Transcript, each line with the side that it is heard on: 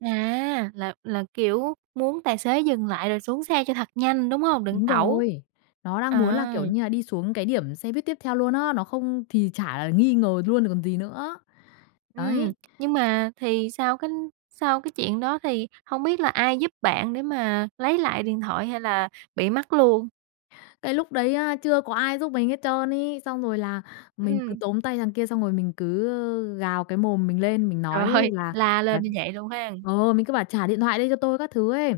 right: À, là là, kiểu, muốn tài xế dừng lại rồi xuống xe cho thật nhanh, đúng hông? Định
left: Đúng
right: tẩu.
left: rồi, nó đang muốn là,
right: À.
left: kiểu như là, đi xuống cái điểm xe buýt tiếp theo luôn á, nó không thì chả là nghi ngờ luôn rồi còn gì nữa,
right: Ừm,
left: đấy.
right: nhưng mà thì sau cái sau cái chuyện đó, thì hông biết là ai giúp bạn để mà lấy lại điện thoại hay là bị mất luôn?
left: Cái lúc đấy á, chưa có ai giúp mình hết trơn ấy. Xong rồi là mình cứ
right: Ừm.
left: tóm tay thằng kia, xong rồi mình cứ, ơ, gào cái mồm mình lên, mình
right: Trời
left: nói
right: ơi,
left: là
right: la lên
left: là
right: như vậy luôn hen.
left: ờ, mình cứ bảo "trả điện thoại đây cho tôi" các thứ ấy.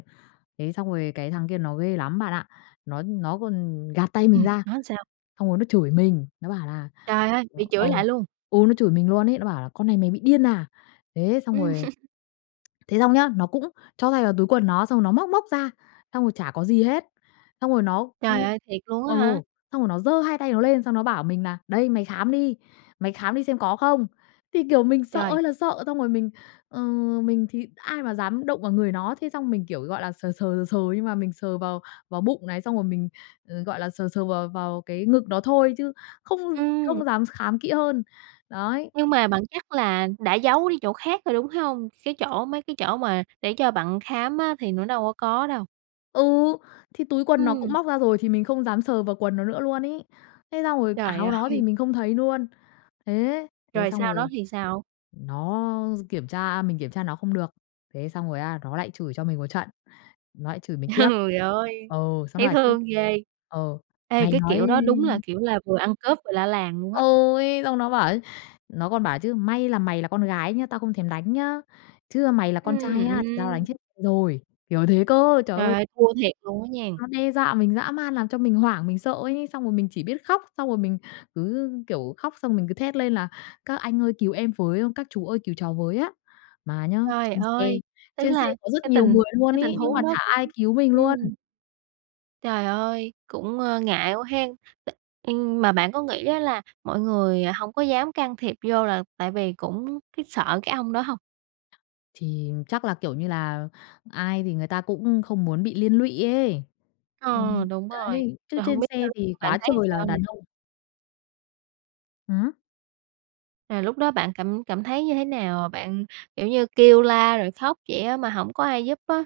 left: Thế xong rồi cái thằng kia nó ghê lắm bạn ạ. Nó nó còn gạt tay mình
right: Ừm,
left: ra,
right: nói sao?
left: xong rồi nó chửi mình, nó bảo là
right: Trời ơi,
left: ừ,
right: bị
left: ừ,
right: chửi lại luôn?
left: ừ, nó chửi mình luôn ấy, nó bảo là "Con này mày bị điên à?" Thế xong
right: Ừm.
left: rồi thế xong nhá, nó cũng cho tay vào túi quần nó xong nó móc móc ra, xong rồi chả có gì hết. Xong rồi nó,
right: Trời
left: ưm
right: ơi, thiệt luôn á
left: ừ,
right: hả?
left: xong rồi nó giơ hai tay nó lên, xong nó bảo mình nà "Đây, mày khám đi, mày khám đi xem có không." Thì, kiểu, mình sợ
right: Trời.
left: ơi là sợ, xong rồi mình, ờ, mình thì ai mà dám động vào người nó, thế xong mình kiểu, gọi là, sờ sờ, sờ sờ nhưng mà mình sờ vào vào bụng này, xong rồi mình, ờ, gọi là, sờ sờ vào vào cái ngực nó thôi, chứ không
right: Ừm.
left: không dám khám kỹ hơn, đấy.
right: Nhưng mà bạn chắc là đã giấu đi chỗ khác rồi, đúng hông? Cái chỗ mấy cái chỗ mà để cho bạn khám á, thì nó đâu có có đâu.
left: Ừ, thì túi quần nó cũng
right: Ừm.
left: móc ra rồi, thì mình không dám sờ vào quần nó nữa luôn ấy. Thế xong rồi
right: Trời
left: áo nó thì
right: ơi.
left: mình không thấy luôn. Thế, thế
right: Rồi sau
left: xong
right: đó
left: rồi
right: thì sao?
left: nó kiểm tra mình kiểm tra nó không được, thế xong rồi á, nó lại chửi cho mình một trận, nó lại chửi mình tiếp.
right: Trời ơi,
left: Ừ, xong nó
right: thấy
left: bảo chứ,
right: thương ghê.
left: ừ,
right: Ê,
left: "Mày
right: cái
left: nói"
right: kiểu đó đúng là kiểu là vừa ăn cướp vừa la làng luôn á.
left: Ôi, xong nó bảo ấy, nó còn bảo chứ: "May là mày là con gái nhá, tao không thèm đánh nhá. Chứ, a, mày là con
right: Ừm,
left: trai á, thì tao đánh
right: ưm.
left: chết rồi." Kiểu thế cơ, trời
right: Trời
left: ơi.
right: ơi, thua thiệt luôn á nha.
left: Nó đe dọa mình dã man làm cho mình hoảng, mình sợ ấy, xong rồi mình chỉ biết khóc. Xong rồi mình cứ, kiểu, khóc, xong rồi mình cứ thét lên là "Các anh ơi cứu em với, các chú ơi cứu cháu với á." Mà nhá,
right: Trời
left: trên xe
right: ơi, tức
left: trên xe
right: là
left: có rất
right: cái
left: nhiều
right: tình
left: người luôn
right: cái tình
left: ấy, nhưng mà
right: huống đó
left: chả
right: cũng
left: ai cứu mình luôn.
right: ừm. Trời ơi, cũng, ơ, ngại quá hén. T ưm, mà bạn có nghĩ á, là mọi người hông có dám can thiệp vô là tại vì cũng cái sợ cái ông đó hông?
left: Thì chắc là, kiểu như là, ai thì người ta cũng không muốn bị liên lụy ấy.
right: Ờ,
left: Ừm,
right: đúng rồi,
left: đấy, chứ
right: rồi hông
left: trên
right: biết là
left: xe
right: lúc đó
left: thì
right: bạn
left: quá
right: thấy
left: trời là
right: sao nè?
left: đàn ông. Hửm?
right: À, lúc đó bạn cảm cảm thấy như thế nào? Ờ, bạn, kiểu như, kêu la rồi khóc vậy á, mà hổng có ai giúp á.